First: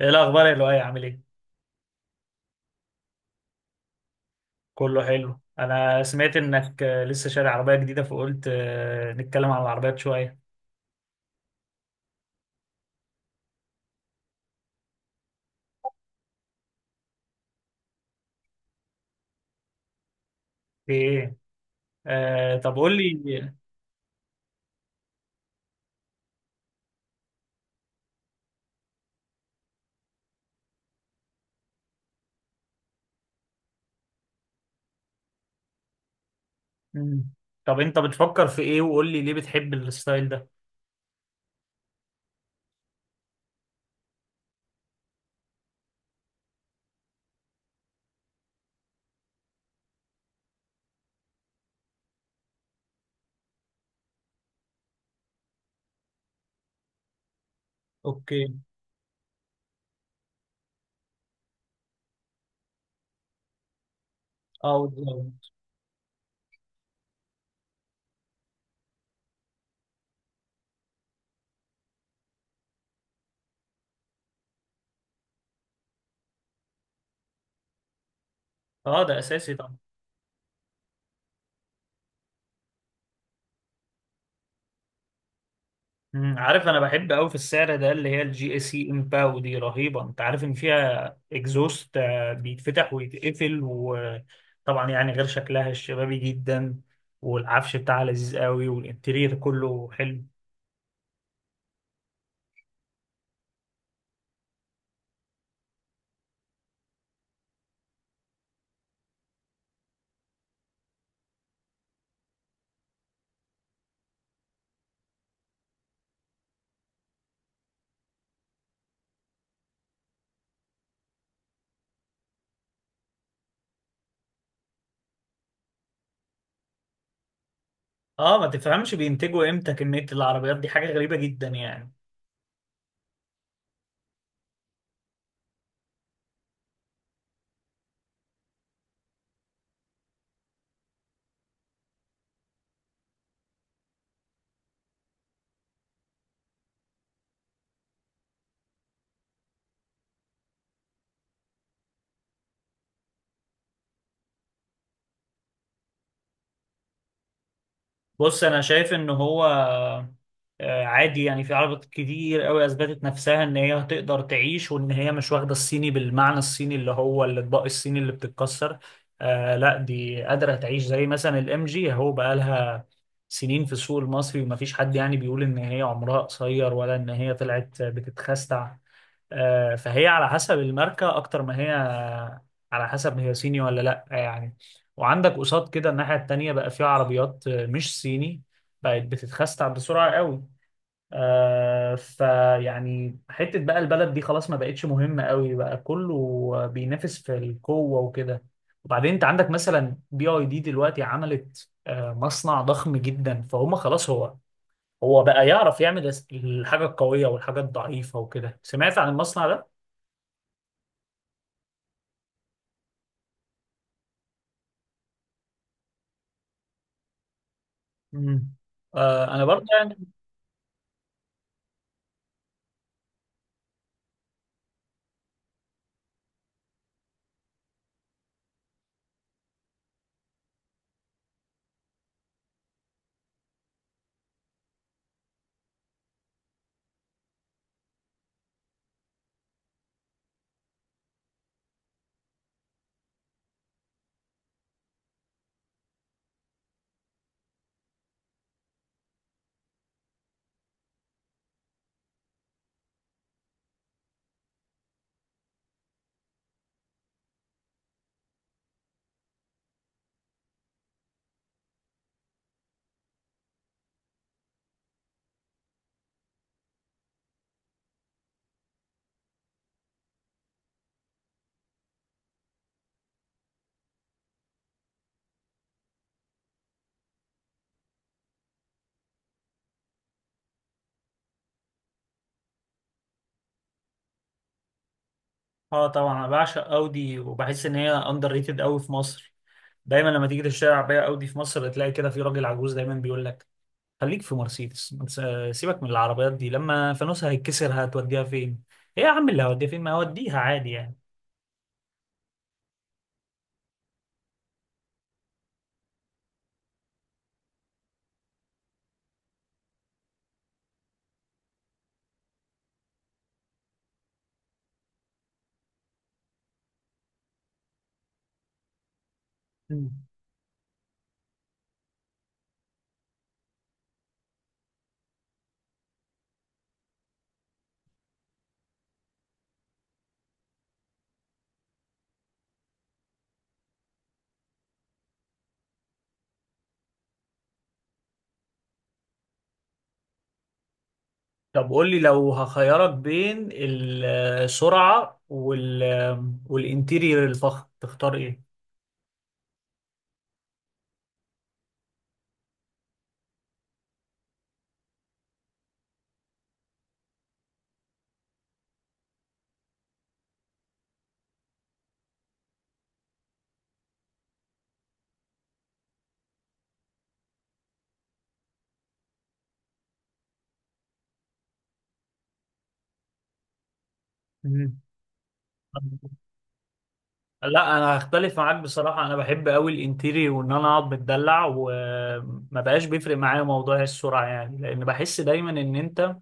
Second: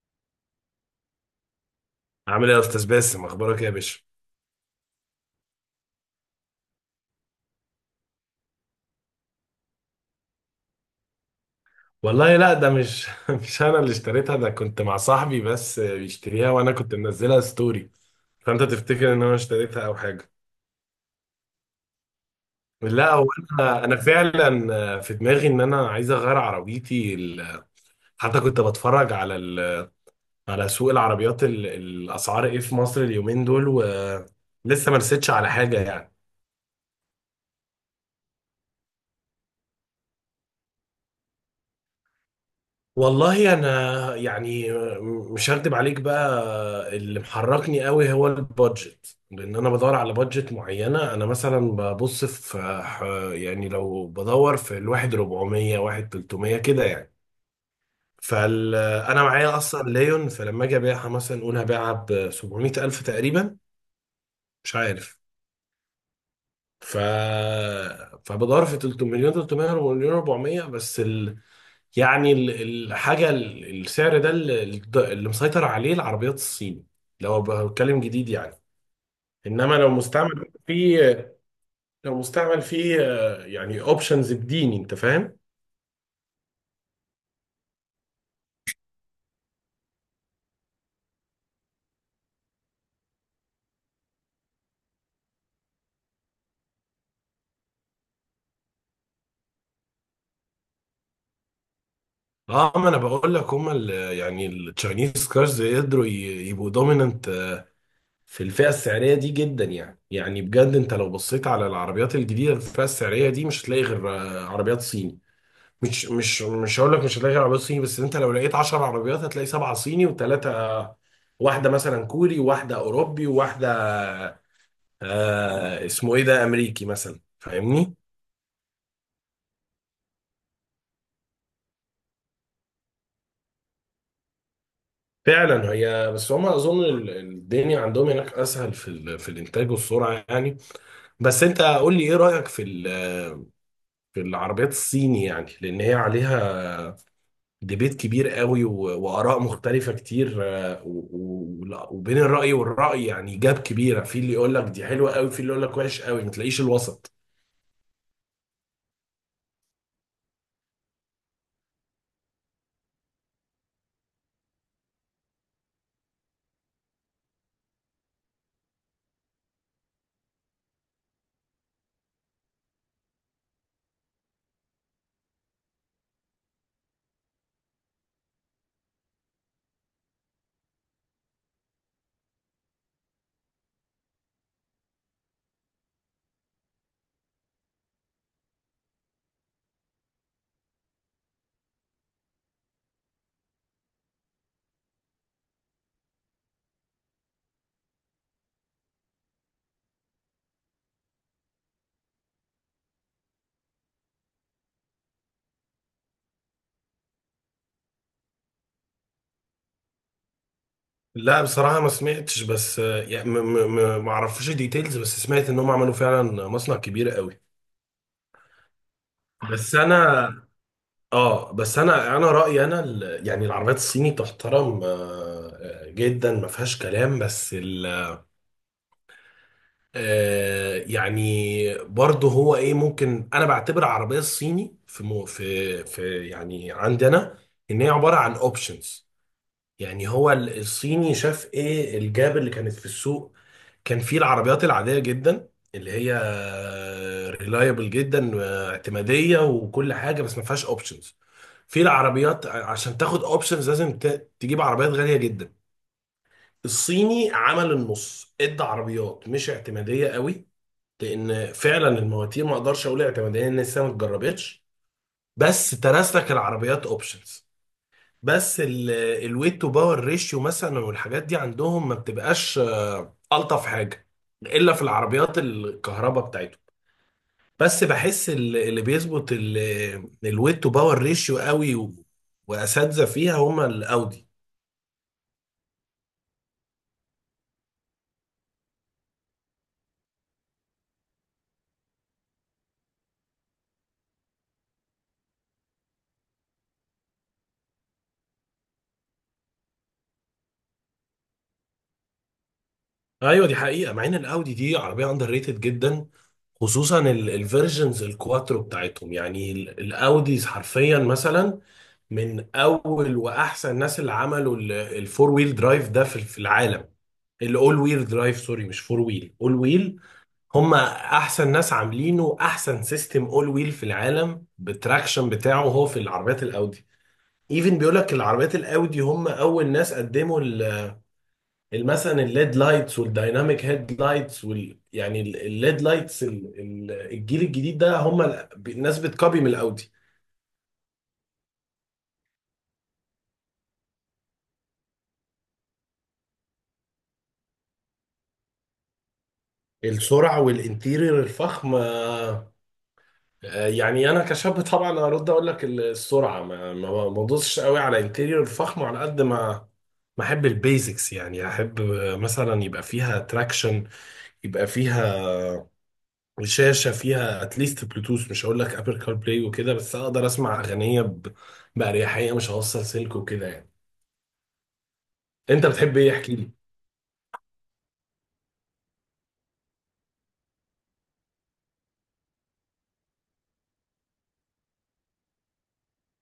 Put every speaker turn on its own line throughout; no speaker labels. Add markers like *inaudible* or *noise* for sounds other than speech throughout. ايه الاخبار يا لؤي؟ عامل ايه؟
عامل ايه يا استاذ باسم، اخبارك ايه يا باشا؟
كله حلو. انا سمعت انك لسه شاري عربيه جديده، فقلت نتكلم عن العربيات شويه.
والله لا، ده مش *laughs* مش انا اللي اشتريتها. ده كنت مع صاحبي بس بيشتريها وانا كنت منزلها ستوري. فانت تفتكر ان انا اشتريتها او حاجه؟
في ايه؟ آه طب قول لي.
لا هو انا فعلا في دماغي ان انا عايز اغير حتى كنت بتفرج على على سوق العربيات الاسعار ايه في مصر اليومين دول، ولسه ما رستش على حاجه يعني.
مم. طب انت بتفكر في ايه؟ وقول لي ليه بتحب الستايل ده.
والله انا يعني مش هكدب عليك بقى، اللي محركني قوي هو البادجت، لان انا بدور على بادجت معينه. انا مثلا ببص في يعني لو بدور في الواحد 400، واحد 300 كده يعني.
اوكي.
فال انا معايا اصلا ليون، فلما اجي ابيعها مثلا نقول هبيعها ب 700 الف تقريبا، مش
اه
عارف.
بالظبط.
ف فبدور في 300 مليون، 300 مليون 400 بس. يعني الحاجة السعر ده اللي مسيطر عليه العربيات الصيني، لو بتكلم جديد يعني.
اه ده اساسي.
انما لو مستعمل في، لو مستعمل في، يعني اوبشنز بديني، انت فاهم.
مم، عارف انا بحب قوي في السعر ده، اللي هي الجي اي سي امباو، دي رهيبه. انت عارف ان فيها اكزوست بيتفتح ويتقفل، وطبعا يعني غير شكلها الشبابي جدا، والعفش بتاعها لذيذ قوي، والانتيرير كله حلو.
اه، ما انا بقول لك هما يعني التشاينيز كارز قدروا يبقوا دوميننت في الفئة السعرية دي جدا يعني. يعني بجد انت لو بصيت على العربيات الجديدة في الفئة السعرية دي مش هتلاقي غير عربيات صيني. مش هقول لك مش هتلاقي غير عربيات صيني، بس انت لو لقيت 10 عربيات هتلاقي سبعة صيني وثلاثة، واحدة مثلا كوري وواحدة أوروبي وواحدة، اسمه إيه ده، أمريكي مثلا، فاهمني؟
اه ما تفهمش بينتجوا امتى كميه العربيات دي، حاجه غريبه جدا يعني.
فعلا هي، بس هما أظن الدنيا عندهم هناك أسهل في في الإنتاج والسرعة يعني. بس أنت قول لي إيه رأيك في في العربيات الصيني يعني، لأن هي عليها ديبيت كبير قوي، وآراء مختلفة كتير، وبين الرأي والرأي يعني جاب كبيرة، في اللي يقول لك دي حلوة قوي، في اللي يقول لك وحش قوي، ما تلاقيش الوسط.
بص انا شايف ان هو عادي يعني، في عربيات كتير قوي اثبتت نفسها ان هي هتقدر تعيش، وان هي مش واخده الصيني بالمعنى الصيني اللي هو الاطباق الصيني اللي بتتكسر. آه لا، دي قادره تعيش، زي مثلا الام جي اهو، بقى لها سنين في السوق المصري، ومفيش حد يعني بيقول ان هي عمرها قصير ولا ان هي طلعت بتتخستع. فهي على حسب الماركة أكتر ما هي على حسب هي صيني ولا لأ يعني. وعندك قصاد كده الناحية التانية، بقى فيها عربيات مش صيني بقت بتتخستع بسرعة قوي. آه فيعني حتة بقى البلد دي خلاص ما بقتش مهمة قوي، بقى كله بينافس في القوة وكده. وبعدين انت عندك مثلا بي اي دي دلوقتي عملت مصنع ضخم جدا، فهم خلاص هو هو بقى يعرف يعمل الحاجة القوية والحاجة الضعيفة وكده. سمعت عن المصنع ده؟
لا بصراحة ما سمعتش، بس يعني ما اعرفش ديتيلز، بس سمعت ان هم عملوا فعلا مصنع كبير قوي.
مم. آه انا برضه
بس
يعني.
انا، اه بس انا رأيي انا يعني العربيات الصيني تحترم جدا، ما فيهاش كلام. بس يعني برضه هو ايه، ممكن انا بعتبر العربيه الصيني في مو في في يعني عندنا ان هي عباره عن اوبشنز. يعني هو الصيني شاف ايه الجاب اللي كانت في السوق. كان فيه العربيات العاديه جدا اللي هي ريلايبل جدا واعتماديه وكل حاجه، بس ما فيهاش اوبشنز. في العربيات عشان تاخد اوبشنز لازم تجيب عربيات غاليه جدا. الصيني عمل النص، ادى عربيات مش اعتماديه قوي، لان فعلا المواتير ما اقدرش اقول اعتماديه ان لسه ما اتجربتش، بس ترس لك العربيات اوبشنز. بس الويت تو باور ريشيو مثلا والحاجات دي عندهم ما بتبقاش الطف حاجه، الا في العربيات الكهرباء بتاعتهم. بس بحس اللي بيظبط الويت تو باور ريشيو قوي واساتذه فيها هما الاودي.
اه طبعا انا بعشق اودي، وبحس ان هي اندر ريتد قوي في مصر. دايما لما تيجي تشتري عربيه اودي في مصر، تلاقي كده في راجل عجوز دايما بيقول لك: خليك في مرسيدس، ما تس- آه، سيبك من العربيات دي، لما فانوسها هيتكسر هتوديها فين؟ ايه يا عم اللي هوديها فين؟ ما هوديها عادي يعني.
ايوه دي حقيقه، مع ان الاودي دي عربيه اندر ريتد جدا، خصوصا الفيرجنز الكواترو بتاعتهم. يعني الاوديز حرفيا مثلا من اول واحسن الناس اللي عملوا الفور ويل درايف ده في العالم. الاول ويل درايف، سوري مش فور ويل، اول
مم.
ويل. هم احسن ناس عاملينه، احسن سيستم اول ويل في العالم بالتراكشن بتاعه هو في العربيات الاودي. ايفن بيقول لك العربيات الاودي هم اول ناس قدموا مثلا الليد لايتس والدايناميك هيد لايتس، الليد لايتس الجيل الجديد ده، هم الناس بتكوبي من الاودي.
طب قول لي، لو هخيرك بين السرعه والانتيرير الفخم، تختار ايه؟
السرعه والانتيرير الفخم، يعني انا كشاب طبعا هرد اقول لك السرعه، ما بدوسش قوي على انتيرير الفخم، على قد ما ما احب البيزكس يعني، احب مثلا يبقى فيها تراكشن، يبقى فيها وشاشه فيها اتليست بلوتوث، مش هقول لك ابل كار بلاي وكده، بس اقدر اسمع اغنيه باريحيه، مش هوصل سلك وكده يعني.
مم.
انت بتحب ايه؟ احكي لي.
لا انا هختلف معاك بصراحه. انا بحب قوي الانتيري، وان انا اقعد متدلع، وما بقاش بيفرق معايا موضوع السرعه يعني، لان بحس دايما ان انت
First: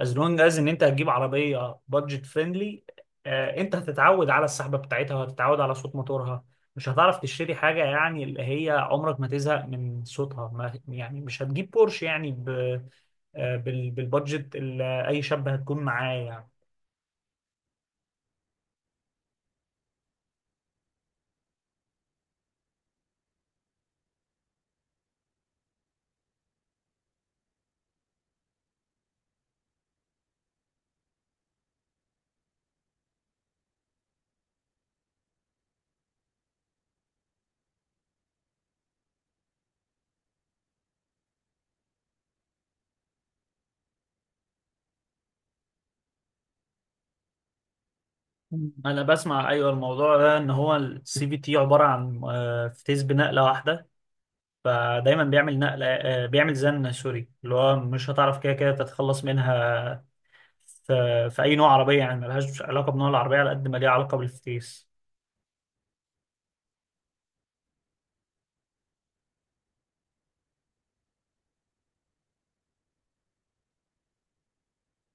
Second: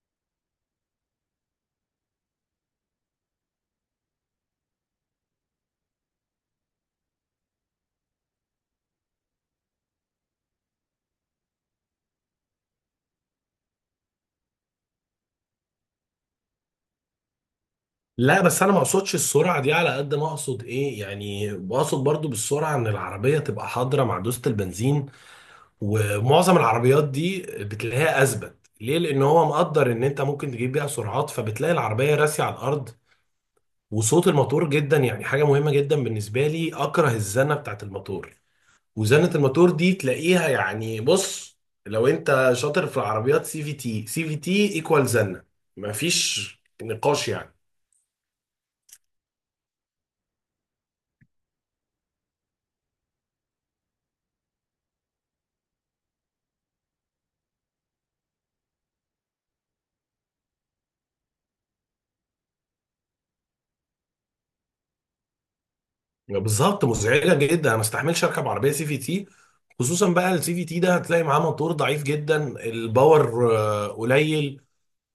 از لونج از ان انت هتجيب عربيه بادجت فريندلي، انت هتتعود على السحبه بتاعتها، وهتتعود على صوت موتورها. مش هتعرف تشتري حاجه يعني اللي هي عمرك ما تزهق من صوتها، ما يعني مش هتجيب بورش يعني بالبادجت اللي اي شاب هتكون معاه يعني.
لا بس انا ما اقصدش السرعه دي على قد ما اقصد ايه، يعني بقصد برضو بالسرعه ان العربيه تبقى حاضره مع دوسه البنزين. ومعظم العربيات دي بتلاقيها اثبت ليه، لان هو مقدر ان انت ممكن تجيب بيها سرعات، فبتلاقي العربيه راسية على الارض. وصوت الموتور جدا يعني حاجه مهمه جدا بالنسبه لي، اكره الزنه بتاعت الموتور. وزنة الموتور دي تلاقيها يعني، بص، لو انت شاطر في العربيات، سي في تي، سي في تي ايكوال زنة، مفيش نقاش يعني.
انا بسمع ايوه الموضوع ده، ان هو السي في تي عباره عن فتيس بنقله واحده، فدايما بيعمل نقله بيعمل زن، سوري، اللي هو مش هتعرف كده كده تتخلص منها في, في اي نوع عربيه يعني، ملهاش علاقه بنوع العربيه على قد ما ليها علاقه بالفتيس.
بالظبط مزعجة جدا، انا ما استحملش اركب عربية سي في تي. خصوصا بقى السي في تي ده هتلاقي معاه موتور ضعيف جدا، الباور قليل،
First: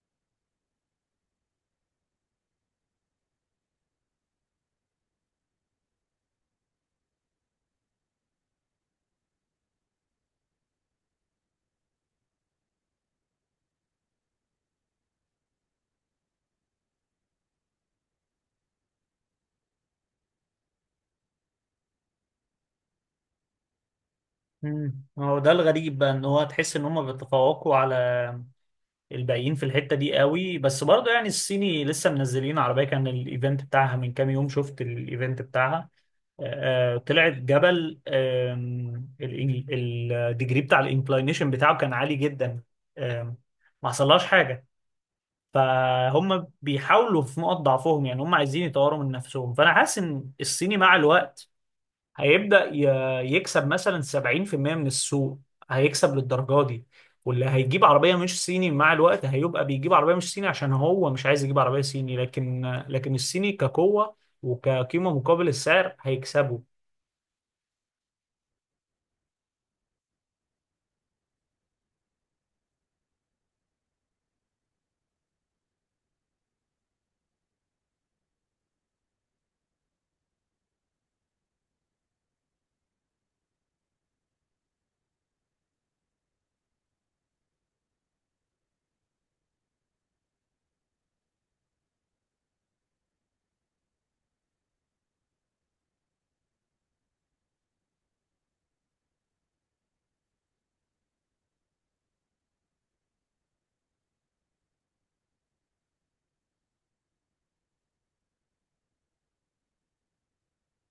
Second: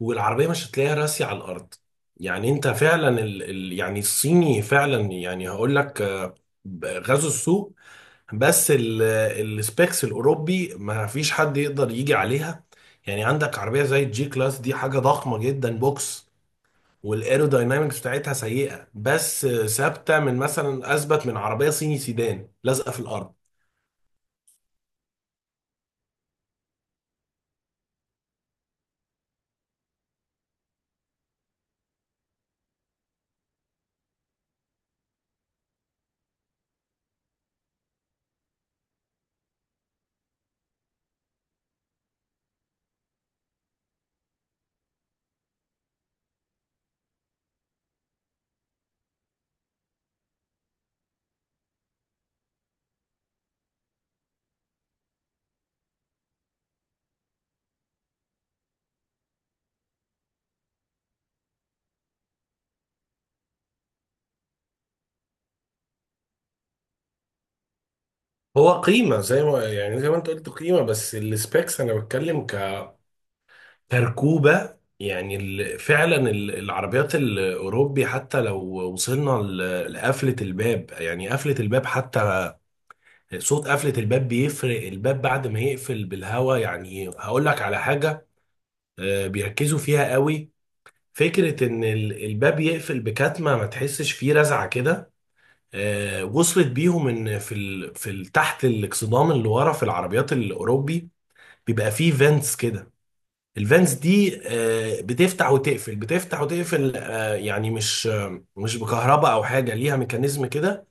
والعربية مش هتلاقيها راسية على الارض. يعني انت فعلا يعني الصيني فعلا يعني هقول لك غزو السوق. بس السبيكس الاوروبي ما فيش حد يقدر يجي عليها. يعني عندك عربيه زي الجي كلاس، دي حاجه ضخمه جدا، بوكس، والايروداينامكس بتاعتها سيئه، بس ثابته من مثلا، اثبت من عربيه صيني سيدان لازقه في الارض.
امم، هو ده الغريب بقى، ان هو تحس ان هم بيتفوقوا على الباقيين في الحته دي قوي. بس برضه يعني الصيني لسه منزلين عربيه، كان الايفنت بتاعها من كام يوم، شفت الايفنت بتاعها؟ طلعت جبل، الديجري بتاع الانكلاينيشن بتاعه كان عالي جدا. آم، ما حصلهاش حاجه. فهم بيحاولوا في نقط ضعفهم يعني، هم عايزين يطوروا من نفسهم. فانا حاسس ان الصيني مع الوقت هيبدا يكسب مثلا 70% من السوق، هيكسب للدرجه دي. واللي هيجيب عربيه مش صيني مع الوقت، هيبقى بيجيب عربيه مش صيني عشان هو مش عايز يجيب عربيه صيني. لكن الصيني كقوه وكقيمه مقابل السعر هيكسبوا.
هو قيمه زي ما، يعني زي ما انت قلت قيمه، بس السبيكس انا بتكلم كتركوبه. يعني فعلا العربيات الاوروبي، حتى لو وصلنا لقفله الباب، يعني قفله الباب حتى، صوت قفلة الباب بيفرق، الباب بعد ما يقفل بالهوا يعني، هقول لك على حاجة، بيركزوا فيها قوي، فكرة ان الباب يقفل بكتمة ما تحسش فيه رزعة كده. وصلت بيهم ان في تحت الاكسدام اللي ورا في العربيات الاوروبي بيبقى فيه فانتس كده. الفانتس دي بتفتح وتقفل، بتفتح وتقفل، يعني مش مش بكهرباء او حاجة، ليها ميكانيزم كده،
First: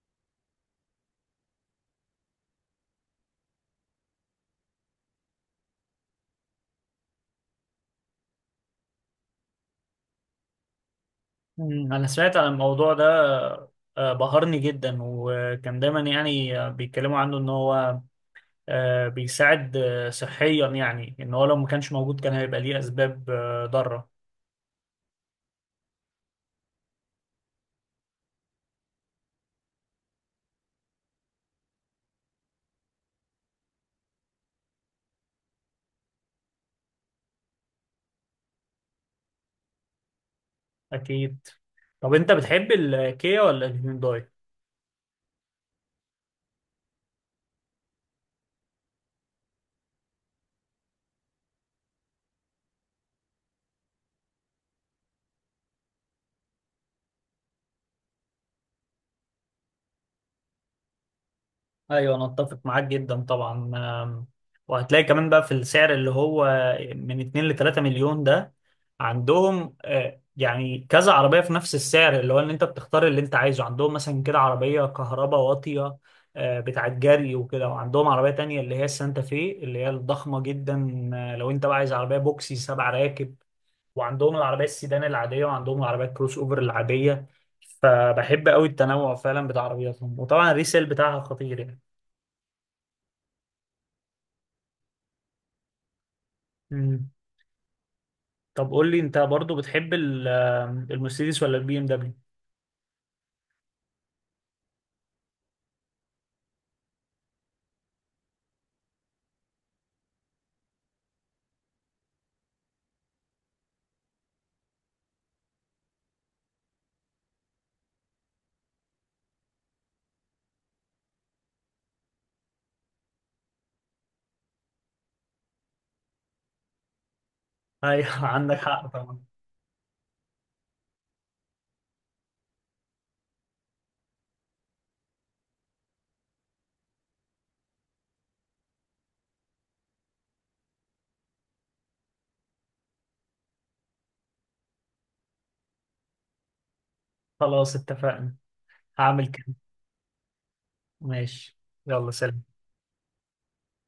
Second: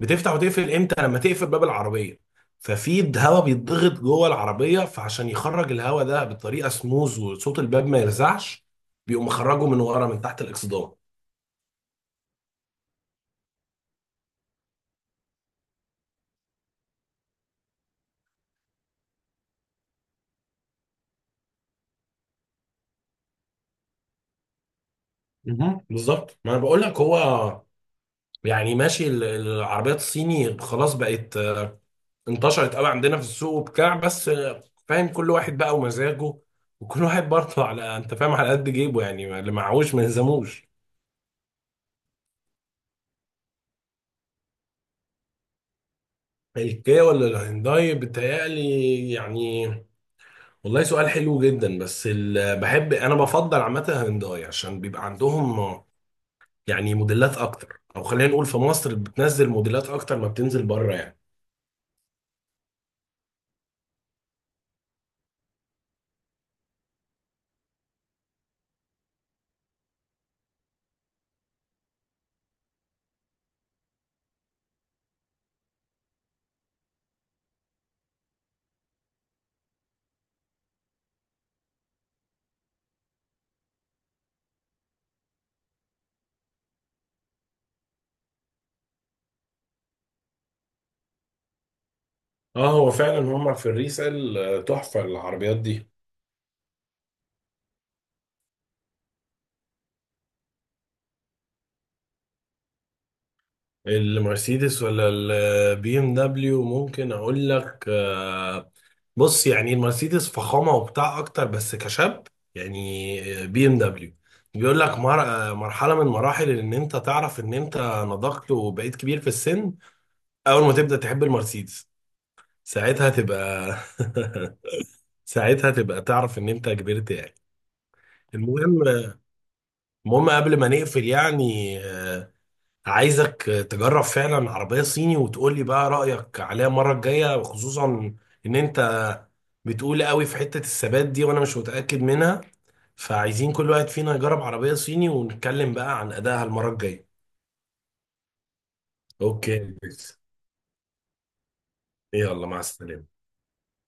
بتفتح وتقفل امتى؟ لما تقفل باب العربيه ففي هواء بيتضغط جوه العربيه، فعشان يخرج الهواء ده بطريقه سموز وصوت الباب ما يرزعش، بيقوم مخرجه من ورا من تحت الاكسدام.
مم، أنا سمعت عن الموضوع ده. بهرني جدا، وكان دايما يعني بيتكلموا عنه إن هو بيساعد صحيا يعني، إن هو لو ما كانش موجود كان هيبقى ليه أسباب ضارة.
مهم. بالظبط، ما انا بقول لك، هو يعني ماشي العربيات الصيني خلاص بقت انتشرت قوي عندنا في السوق وبتاع. بس فاهم، كل واحد بقى ومزاجه، وكل واحد برضه على، انت فاهم، على قد جيبه يعني، اللي معهوش ما يلزموش.
أكيد. طب أنت بتحب الكيا ولا الهيونداي؟
الكيا ولا الهيونداي؟ بتهيألي يعني، والله سؤال حلو جدا. بس بحب انا، بفضل عامه هنداي عشان بيبقى عندهم يعني موديلات اكتر، او خلينا نقول في مصر بتنزل موديلات اكتر ما بتنزل بره يعني.
ايوه انا اتفق معاك جدا طبعا. آم، وهتلاقي كمان بقى في السعر اللي هو من 2 ل 3 مليون ده، عندهم يعني كذا عربيه في نفس السعر، اللي هو ان انت بتختار اللي انت عايزه. عندهم مثلا كده عربيه كهرباء واطيه بتاعت جري وكده، وعندهم عربيه تانية اللي هي السانتا في اللي هي الضخمه جدا، لو انت بقى عايز عربيه بوكسي سبع راكب. وعندهم العربيه السيدان العاديه، وعندهم العربيه الكروس اوفر العاديه. فبحب قوي التنوع فعلا بتاع عربياتهم، وطبعا الريسيل بتاعها خطير يعني.
اه هو فعلا هم في الريسال تحفه العربيات دي.
مم. طب قول لي، انت برضو بتحب المرسيدس ولا البي ام دبليو؟
المرسيدس ولا البي ام دبليو؟ ممكن اقول لك بص، يعني المرسيدس فخامه وبتاع اكتر، بس كشاب يعني بي ام دبليو. بيقول لك مرحله من مراحل ان انت تعرف ان انت نضجت وبقيت كبير في السن. اول ما تبدا تحب المرسيدس، ساعتها تبقى *laughs* ساعتها تبقى تعرف ان انت كبرت يعني.
ايوه *laughs* عندك
المهم،
حق طبعا.
المهم قبل ما نقفل يعني، عايزك تجرب فعلا عربية صيني وتقول لي بقى رأيك عليها المرة الجاية، خصوصا ان انت بتقول قوي في حتة الثبات دي وانا مش متأكد منها. فعايزين كل واحد فينا يجرب عربية صيني ونتكلم بقى عن أدائها المرة الجاية.
خلاص اتفقنا، هعمل كده.
اوكي،
ماشي. يلا
يلا
سلام.
مع السلامة.